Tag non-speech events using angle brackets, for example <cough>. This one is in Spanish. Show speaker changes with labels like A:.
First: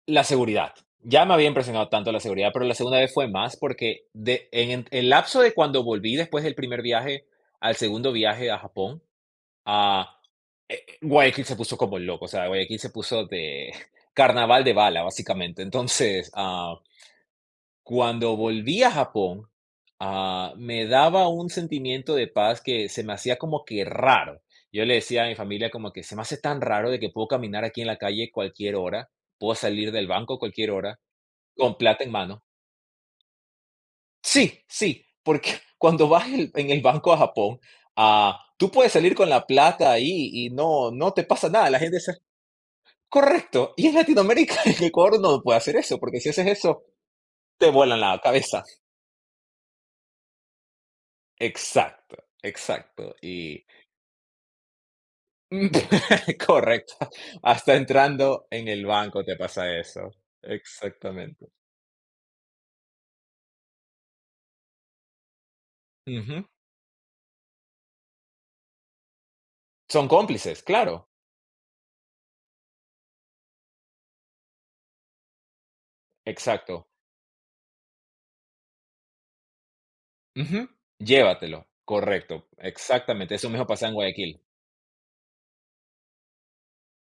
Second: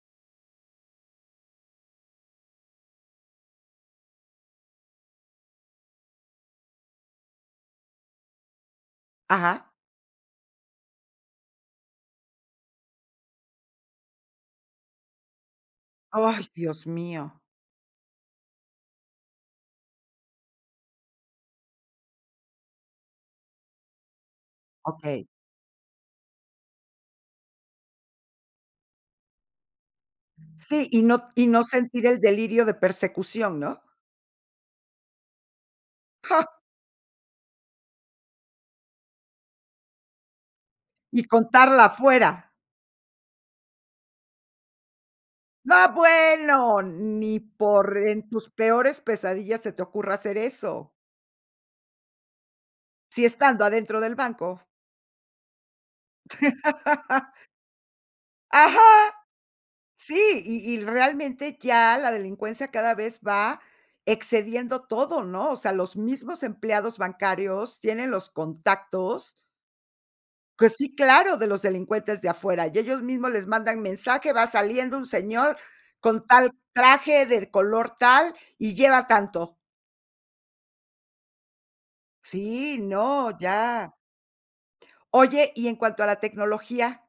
A: La seguridad. Ya me había impresionado tanto la seguridad, pero la segunda vez fue más, porque de en el lapso de cuando volví, después del primer viaje, al segundo viaje a Japón,
B: Ajá.
A: ah, eh, eh, Guayaquil se puso como loco. O sea, Guayaquil se puso de <chuckles> carnaval de bala, básicamente. Entonces
B: ¡Ay,
A: ah
B: Dios mío!
A: cuando volví a Japón, ah, me daba un sentimiento de paz, que se me hacía como que raro. Yo le decía
B: Okey.
A: a mi familia, como que se me hace tan raro, de que puedo caminar aquí en la calle, cualquier hora. Puedo salir del banco a cualquier
B: Sí,
A: hora,
B: y no y no
A: con plata
B: sentir
A: en
B: el
A: mano.
B: delirio de persecución, ¿no?
A: ¡Sí, sí! Porque <giggles> cuando vas el
B: ¡Ja!
A: en el banco a Japón, ah, tú puedes salir con la plata ahí, y no, no te
B: Y
A: pasa nada, la
B: contarla
A: gente se
B: afuera.
A: ¡correcto!, y en Latinoamérica en Ecuador, no se puede
B: ¡No,
A: hacer eso, porque si haces
B: bueno!
A: eso,
B: Ni
A: te
B: por
A: vuelan la
B: en tus
A: cabeza.
B: peores pesadillas se te ocurra hacer eso.
A: Exacto, exacto,
B: Si
A: y
B: estando adentro del banco.
A: Uh, <laughs> correcto,
B: <laughs>
A: hasta entrando en
B: ¡Ajá!
A: el banco te pasa eso.
B: Sí, y y
A: Exactamente.
B: realmente, ya la delincuencia, cada vez va excediendo todo, ¿no?, o sea, los mismos
A: Ujú.
B: empleados bancarios tienen los contactos.
A: Son cómplices,
B: Pues sí,
A: claro.
B: claro, de los delincuentes de afuera. Y ellos mismos les mandan mensaje: "Va saliendo un señor con tal
A: Exacto.
B: traje, de color tal y lleva tanto".
A: Ujú. Llévatelo. Correcto,
B: Sí, no,
A: exactamente, eso mismo pasa en
B: ya.
A: Guayaquil.
B: Oye, y en cuanto a la tecnología.